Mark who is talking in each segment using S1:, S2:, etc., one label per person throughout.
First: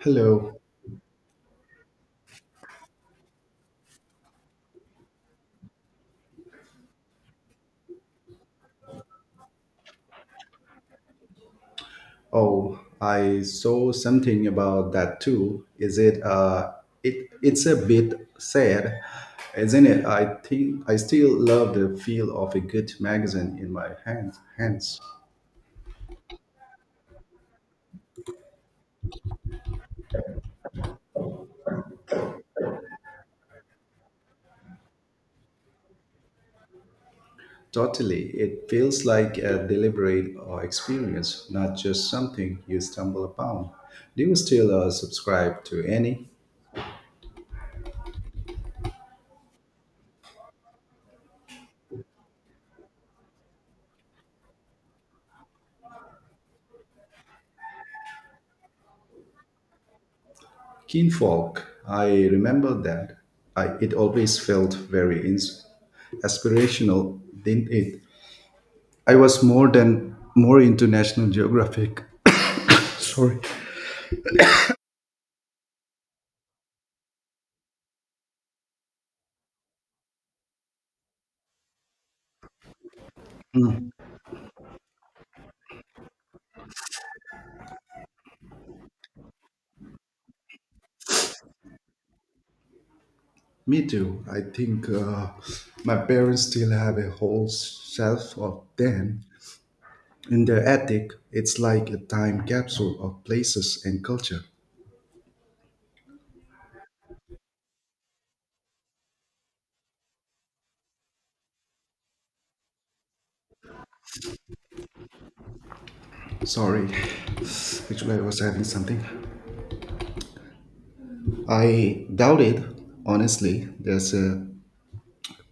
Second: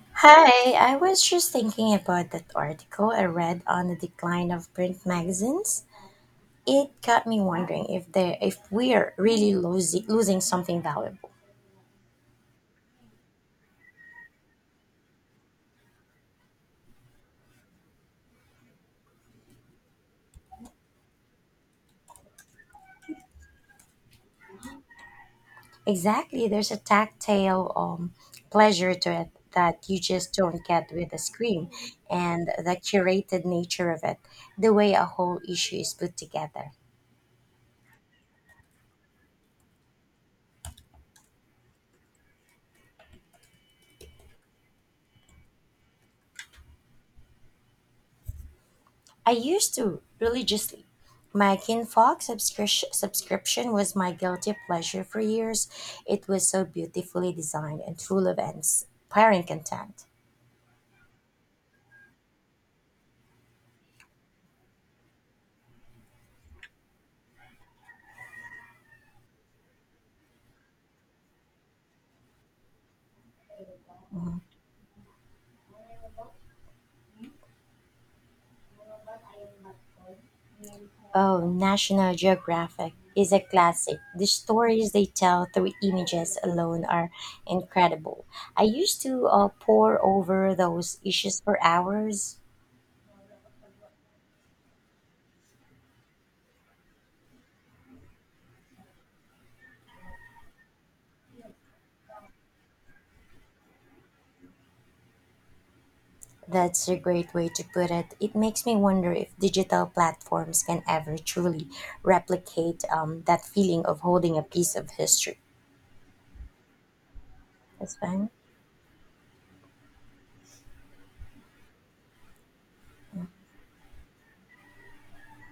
S1: Hello.
S2: Hi, I was just thinking about that article I read on the decline of print magazines. It got me wondering if we're really losing something valuable.
S1: Oh, I saw something about that too. Is it it's a bit sad, isn't it? I think I still love the feel of a good magazine in my hands.
S2: Exactly, there's a tactile pleasure to it that you just don't get with a screen, and the curated nature of it, the way a whole issue is put together.
S1: Totally. It feels like a deliberate experience, not just something you stumble upon. Do you still subscribe to any?
S2: I used to religiously. My subscription was my guilty pleasure for years. It was so beautifully designed and full of inspiring content.
S1: Kinfolk, I remember that. I, it always felt very aspirational, didn't it? I was more into National Geographic. Sorry.
S2: Oh, National Geographic is a classic. The stories they tell through images alone are incredible. I used to pore over those issues for hours.
S1: Me too. I think my parents still have a whole shelf of them in their attic. It's like a time capsule of places and culture.
S2: That's a great way to put it. It makes me wonder if digital platforms can ever truly replicate that feeling of holding a piece of history.
S1: Sorry.
S2: That's
S1: Actually, I
S2: fine.
S1: was having something. I doubt it. Honestly, there's a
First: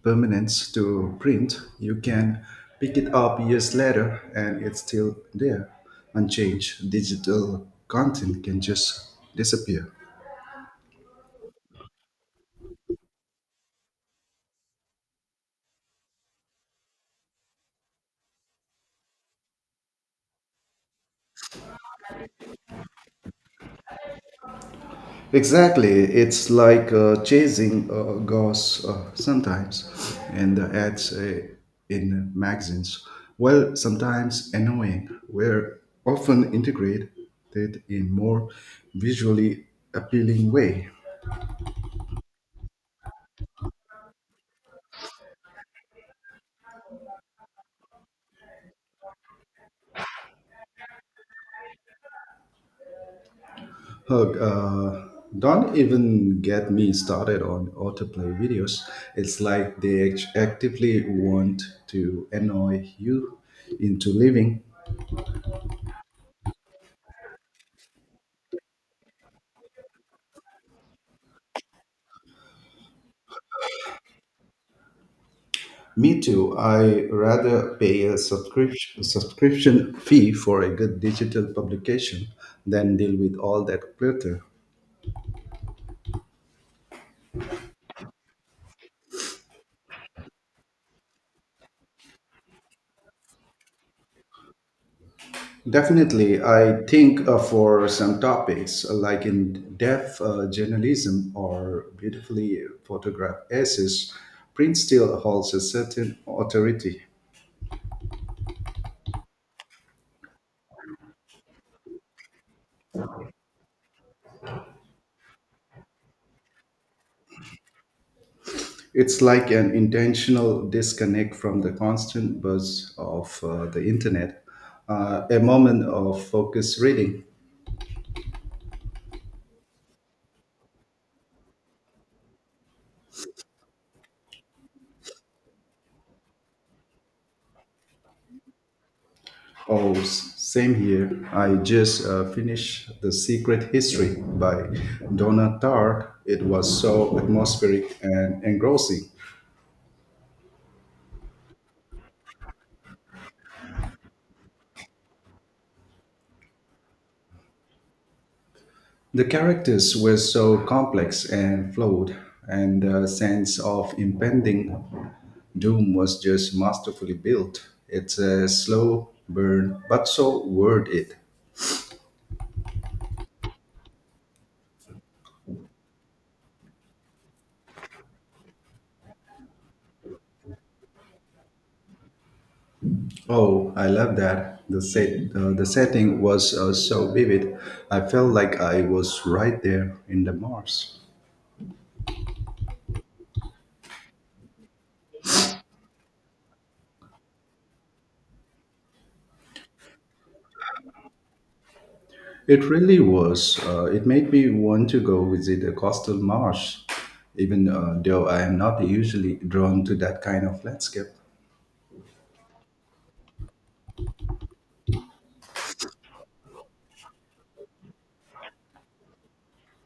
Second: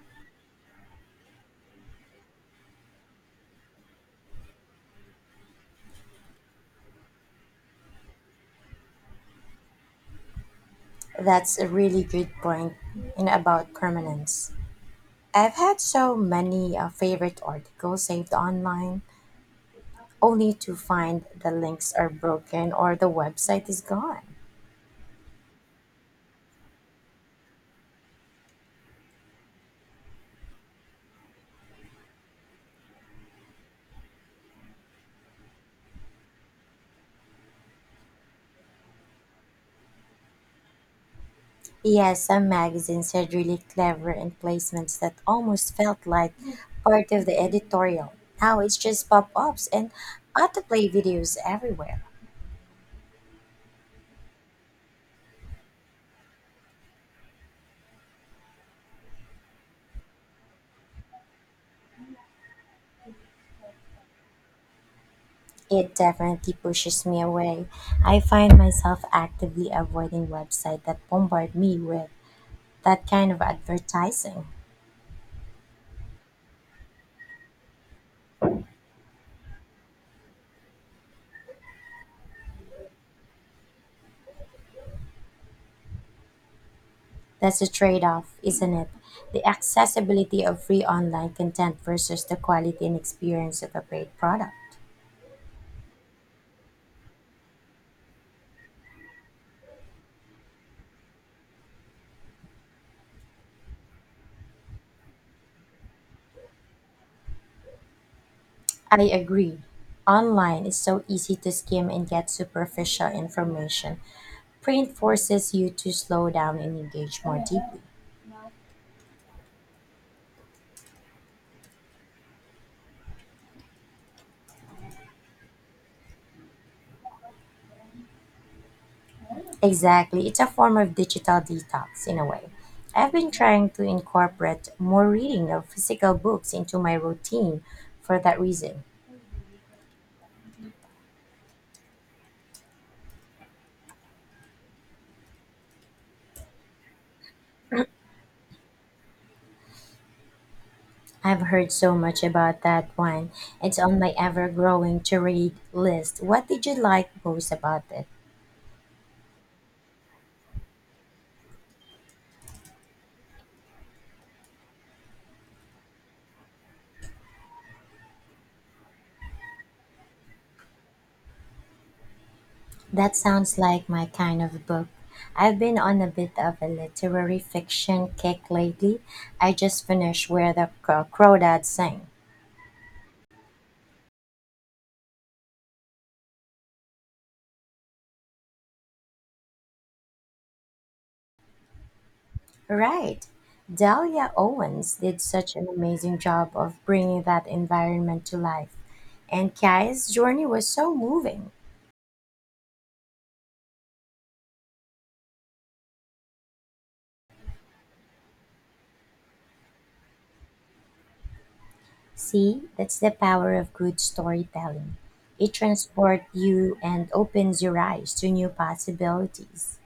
S1: permanence to print, you can pick it up years later and it's still there, unchanged. Digital content can just disappear.
S2: That's a really good point in about permanence. I've had so many favorite articles saved online, only to find the links are broken or the website is gone.
S1: Exactly, it's like chasing ghosts sometimes, and the ads in magazines. Well, sometimes annoying, we're often integrated in more visually appealing way.
S2: Yes, some magazines had really clever emplacements that almost felt like part of the editorial. Now it's just pop ups and autoplay videos everywhere.
S1: Hug, don't even get me started on autoplay videos. It's like they actively want to annoy you into leaving.
S2: It definitely pushes me away. I find myself actively avoiding websites that bombard me with that kind of advertising.
S1: Me too. I rather pay a subscription fee for a good digital publication than deal with all that clutter.
S2: That's a trade off, isn't it? The accessibility of free online content versus the quality and experience of a great product.
S1: Definitely, I think for some topics like in depth journalism or beautifully photographed essays, print still holds a certain authority.
S2: I agree. Online is so easy to skim and get superficial information. Print forces you to slow down and engage more deeply.
S1: It's like an intentional disconnect from the constant buzz of the internet, a moment of focused reading.
S2: Exactly. It's a form of digital detox in a way. I've been trying to incorporate more reading of physical books into my routine for that reason.
S1: Oh, same here. I just finished The Secret History by Donna Tartt. It was so atmospheric and engrossing.
S2: I've heard so much about that one. It's on my ever growing to read list. What did you like most about it?
S1: The characters were so complex and flawed, and the sense of impending doom was just masterfully built. It's a slow burn, but so worth it.
S2: That sounds like my kind of book. I've been on a bit of a literary fiction kick lately. I just finished Crawdads Sing.
S1: Oh, I love that. The the setting was so vivid. I felt like I was right there in the marsh.
S2: Right. Dahlia Owens did such an amazing job of bringing that environment to life. And Kai's journey was so moving.
S1: It really was. It made me want to go visit a coastal marsh, even though I am not usually drawn to that kind of landscape.
S2: See, that's the power of good storytelling. It transports you and opens your eyes to new possibilities.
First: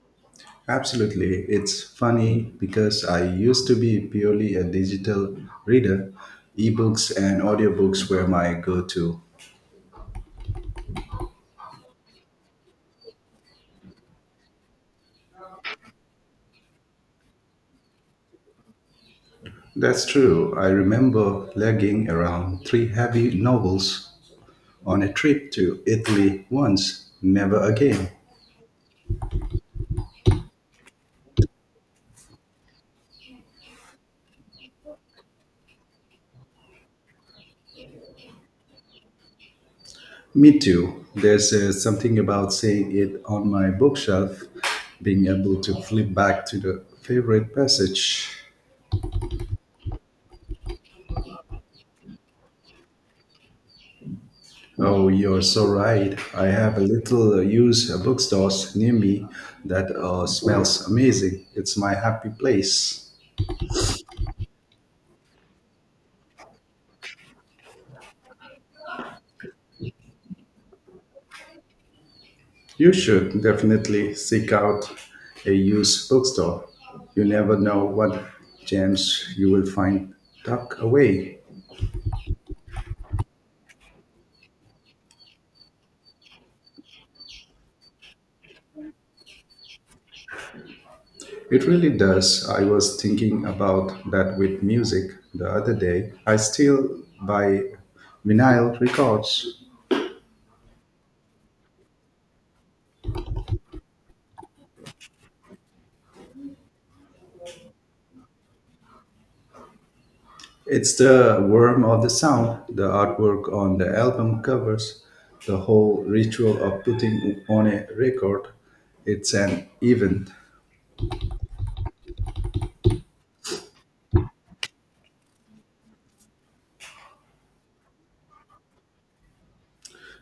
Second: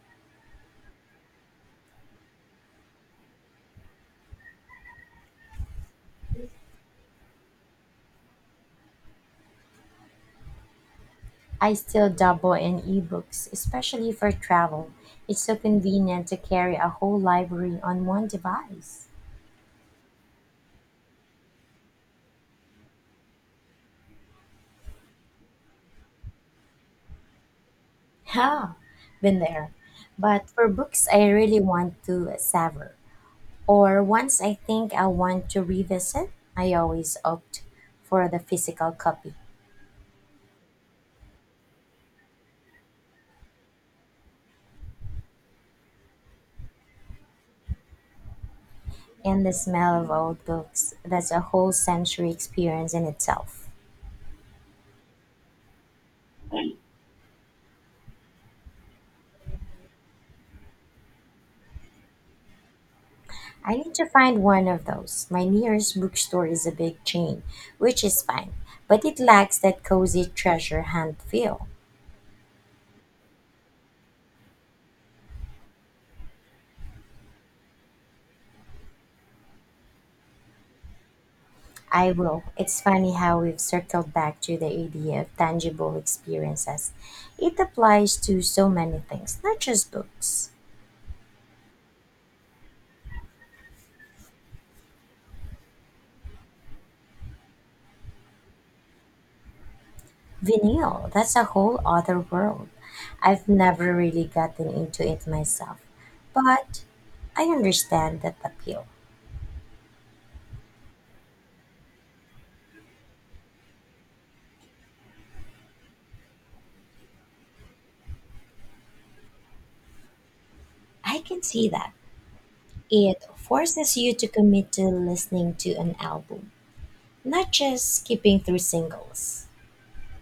S1: Absolutely. It's funny because I used to be purely a digital reader. Ebooks and audiobooks were my go to.
S2: I still dabble in ebooks, especially for travel. It's so convenient to carry a whole library on one device.
S1: That's true. I remember lugging around three heavy novels on a trip to Italy once. Never again.
S2: Ha! Been there. But for books I really want to savor, or ones I think I want to revisit, I always opt for the physical copy.
S1: Me too. There's something about seeing it on my bookshelf, being able to flip back to the favorite passage.
S2: And the smell of old books, that's a whole sensory experience in itself.
S1: Oh, you're so right. I have a little used bookstores near me that smells amazing. It's my happy place.
S2: I need to find one of those. My nearest bookstore is a big chain, which is fine, but it lacks that cozy treasure hunt feel.
S1: You should definitely seek out a used bookstore. You never know what gems you will find tucked away.
S2: I will. It's funny how we've circled back to the idea of tangible experiences. It applies to so many things, not just books.
S1: It really does. I was thinking about that with music the other day. I still buy vinyl records.
S2: Vinyl, that's a whole other world. I've never really gotten into it myself, but I understand that appeal.
S1: It's the worm of the sound. The artwork on the album covers the whole ritual of putting on a record. It's an event.
S2: I can see that. It forces you to commit to listening to an album, not just skipping through singles.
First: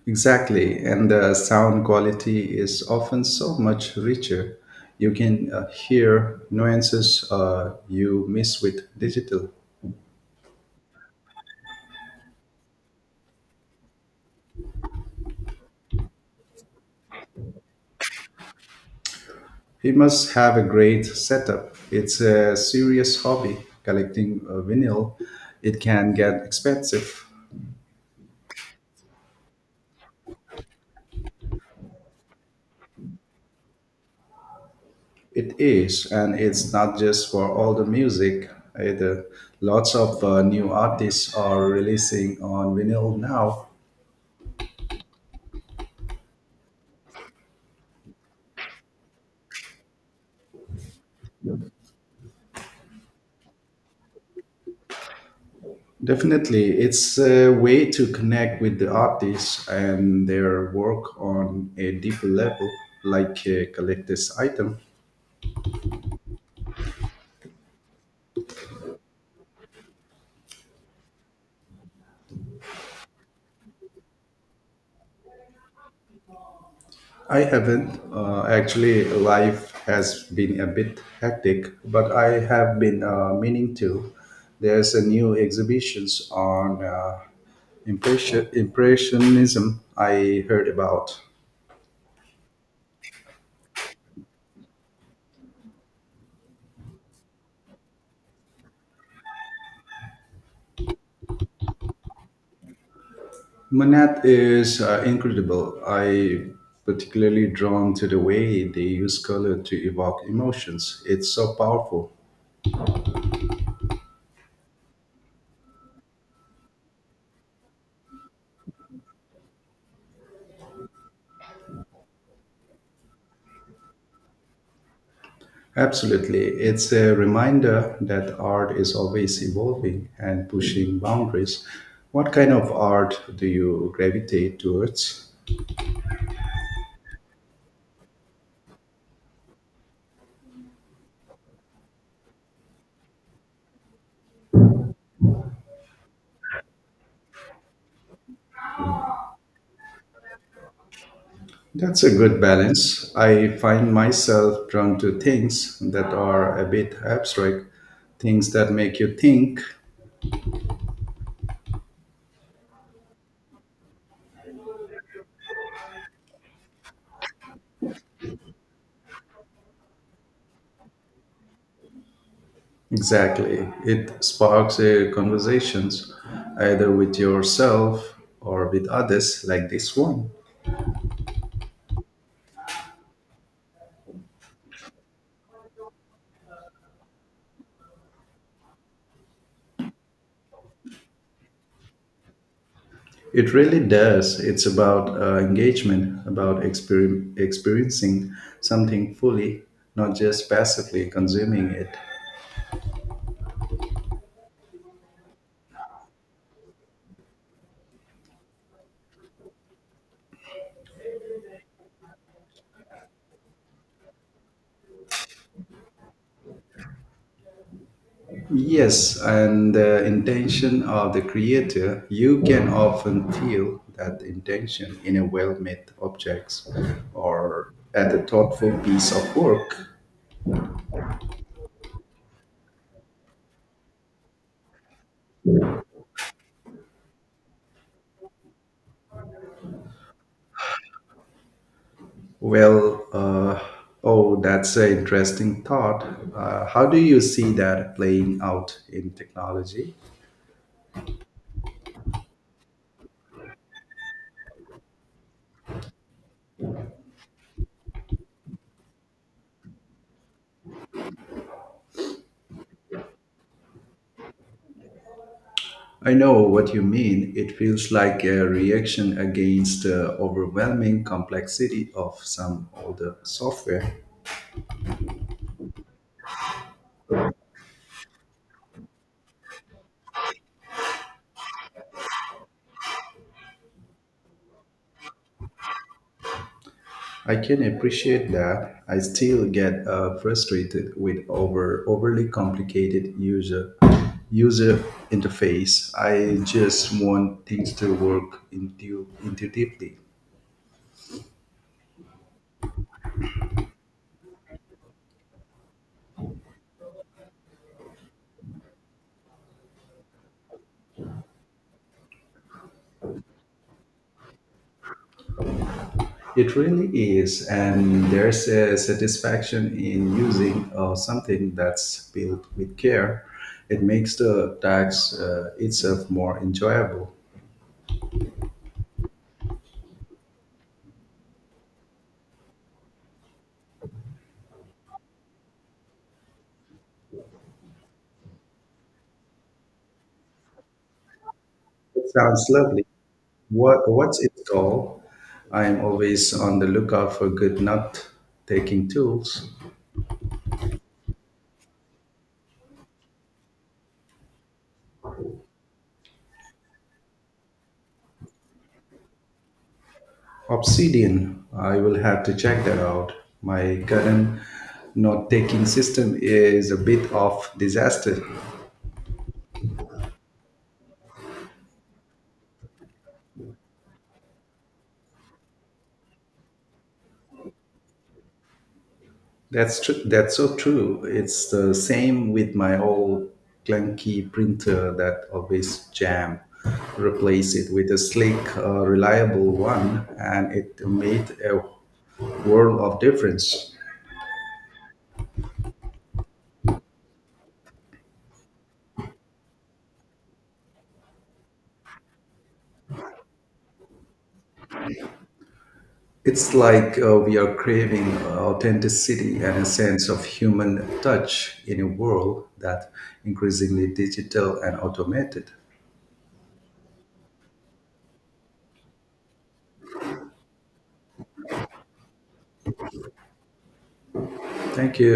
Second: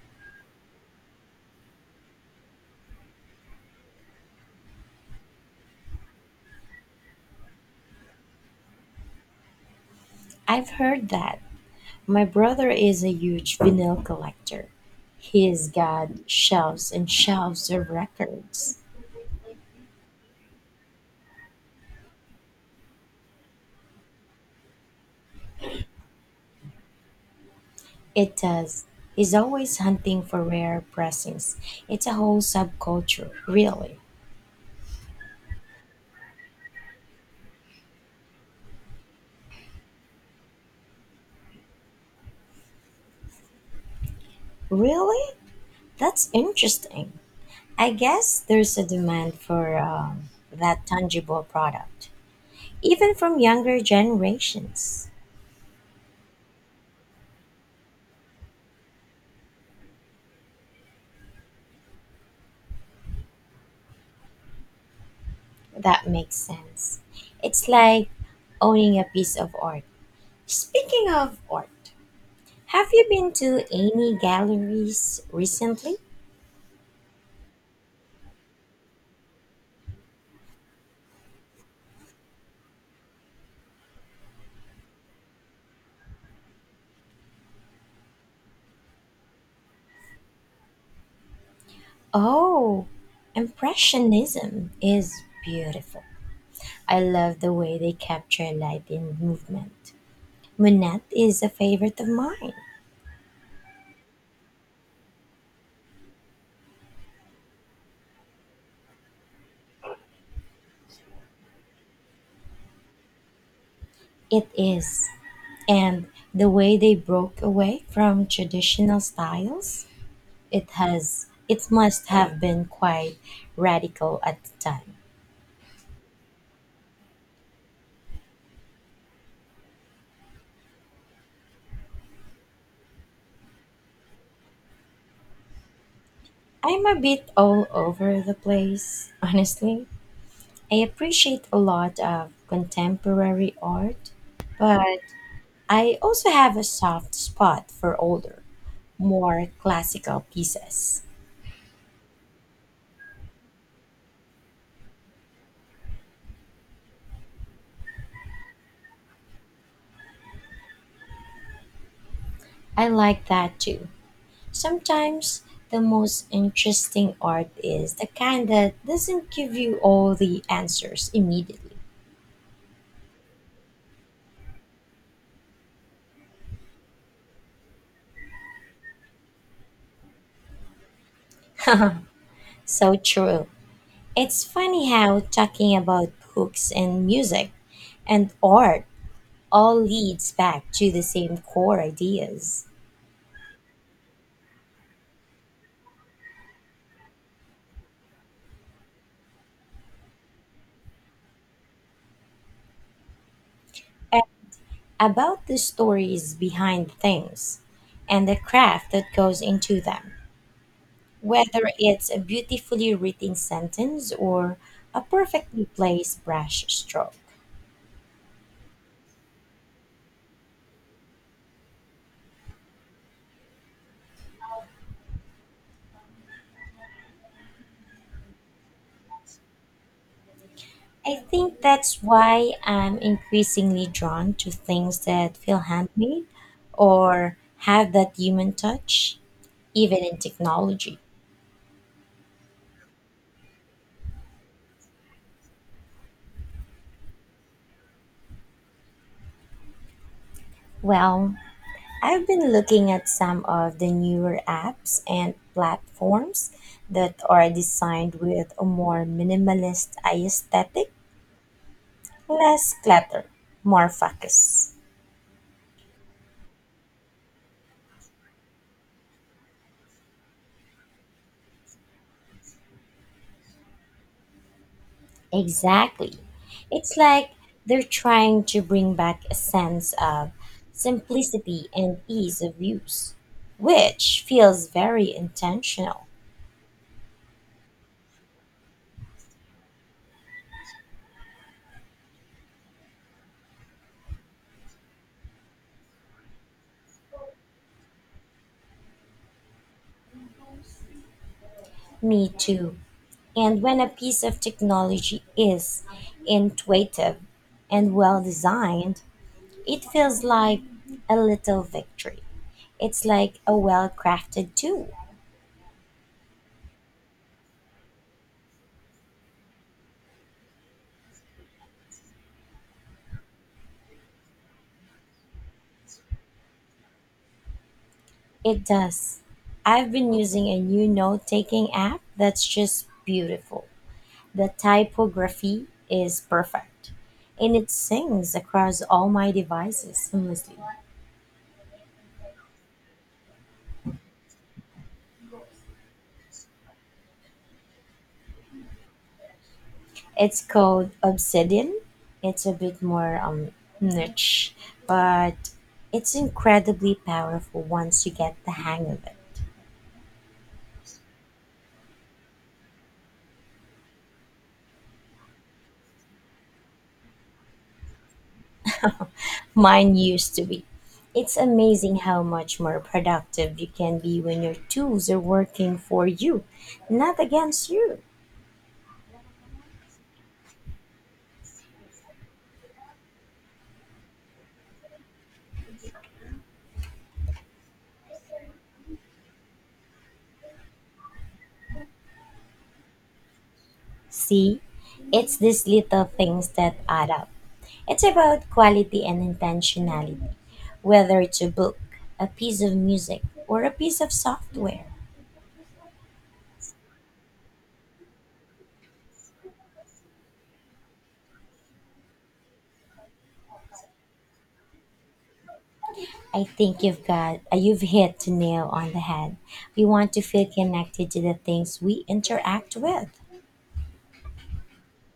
S1: Exactly, and the sound quality is often so much richer. You can hear nuances you miss with digital.
S2: I've heard that. My brother is a huge vinyl collector. He's got shelves and shelves of records.
S1: He must have a great setup. It's a serious hobby. Collecting vinyl, it can get expensive.
S2: It does. He's always hunting for rare pressings. It's a whole subculture, really.
S1: It is, and it's not just for all the music either. Lots of new artists are releasing on vinyl now.
S2: Really? That's interesting. I guess there's a demand for that tangible product, even from younger generations.
S1: Definitely, it's a way to connect with the artists and their work on a deeper level, like a collector's item.
S2: That makes sense. It's like owning a piece of art. Speaking of art, have you been to any galleries recently?
S1: I haven't. Actually, life has been a bit hectic, but I have been meaning to. There's a new exhibitions on impressionism I heard about.
S2: Oh, Impressionism is beautiful. I love the way they capture light in movement. Monet is a favorite of mine.
S1: Manat is incredible. I particularly drawn to the way they use color to evoke emotions. It's so powerful.
S2: It is. And the way they broke away from traditional styles, it has it must have been quite radical at the time.
S1: Absolutely. It's a reminder that art is always evolving and pushing boundaries. What kind of art do you gravitate towards?
S2: I'm a bit all over the place, honestly. I appreciate a lot of contemporary art, but I also have a soft spot for older, more classical pieces.
S1: That's a good balance. I find myself drawn to things that are a bit abstract, things that make you think.
S2: I like that too. Sometimes the most interesting art is the kind that doesn't give you all the answers immediately.
S1: Exactly. It sparks a conversations either with yourself or with others like this one.
S2: So true. It's funny how talking about books and music and art all leads back to the same core ideas,
S1: It really does. It's about engagement, about experiencing something fully, not just passively consuming it.
S2: a- about the stories behind things and the craft that goes into them. Whether it's a beautifully written sentence or a perfectly placed brush stroke.
S1: Yes, and the intention of the creator, you can often feel that intention in a well made objects or at a thoughtful piece of work.
S2: I think that's why I'm increasingly drawn to things that feel handmade or have that human touch, even in technology.
S1: Well, uh, oh, that's an interesting thought. How do you see that playing out in technology?
S2: Well, I've been looking at some of the newer apps and platforms that are designed with a more minimalist aesthetic, less clutter, more focus.
S1: I know what you mean. It feels like a reaction against the overwhelming complexity of some older software.
S2: Exactly. It's like they're trying to bring back a sense of simplicity and ease of use, which feels very intentional.
S1: I can appreciate that. I still get frustrated with overly complicated user interface. I just want things to work intuitively.
S2: Me too. And when a piece of technology is intuitive and well designed, it feels like a little victory. It's like a well crafted tool.
S1: It really is, and there's a satisfaction in using something that's built with care. It makes the tax itself more enjoyable.
S2: It does. I've been using a new note taking app that's just beautiful. The typography is perfect, and it sings across all my devices seamlessly.
S1: It sounds lovely. What's it called? I'm always on the lookout for good nut taking tools.
S2: It's called Obsidian. It's a bit more niche, but it's incredibly powerful once you get the hang of it.
S1: Obsidian. I will have to check that out. My current note taking system is a bit of disaster.
S2: Mine used to be. It's amazing how much more productive you can be when your tools are working for you, not against you.
S1: That's true. That's so true. It's the same with my old clunky printer that always jam. Replace it with a slick, reliable one, and it made a world of difference.
S2: See, it's these little things that add up. It's about quality and intentionality, whether it's a book, a piece of music, or a piece of software.
S1: It's like we are craving authenticity and a sense of human touch in a world that increasingly digital and automated.
S2: I think you've hit the nail on the head. We want to feel connected to the things we interact with.
S1: Thank you.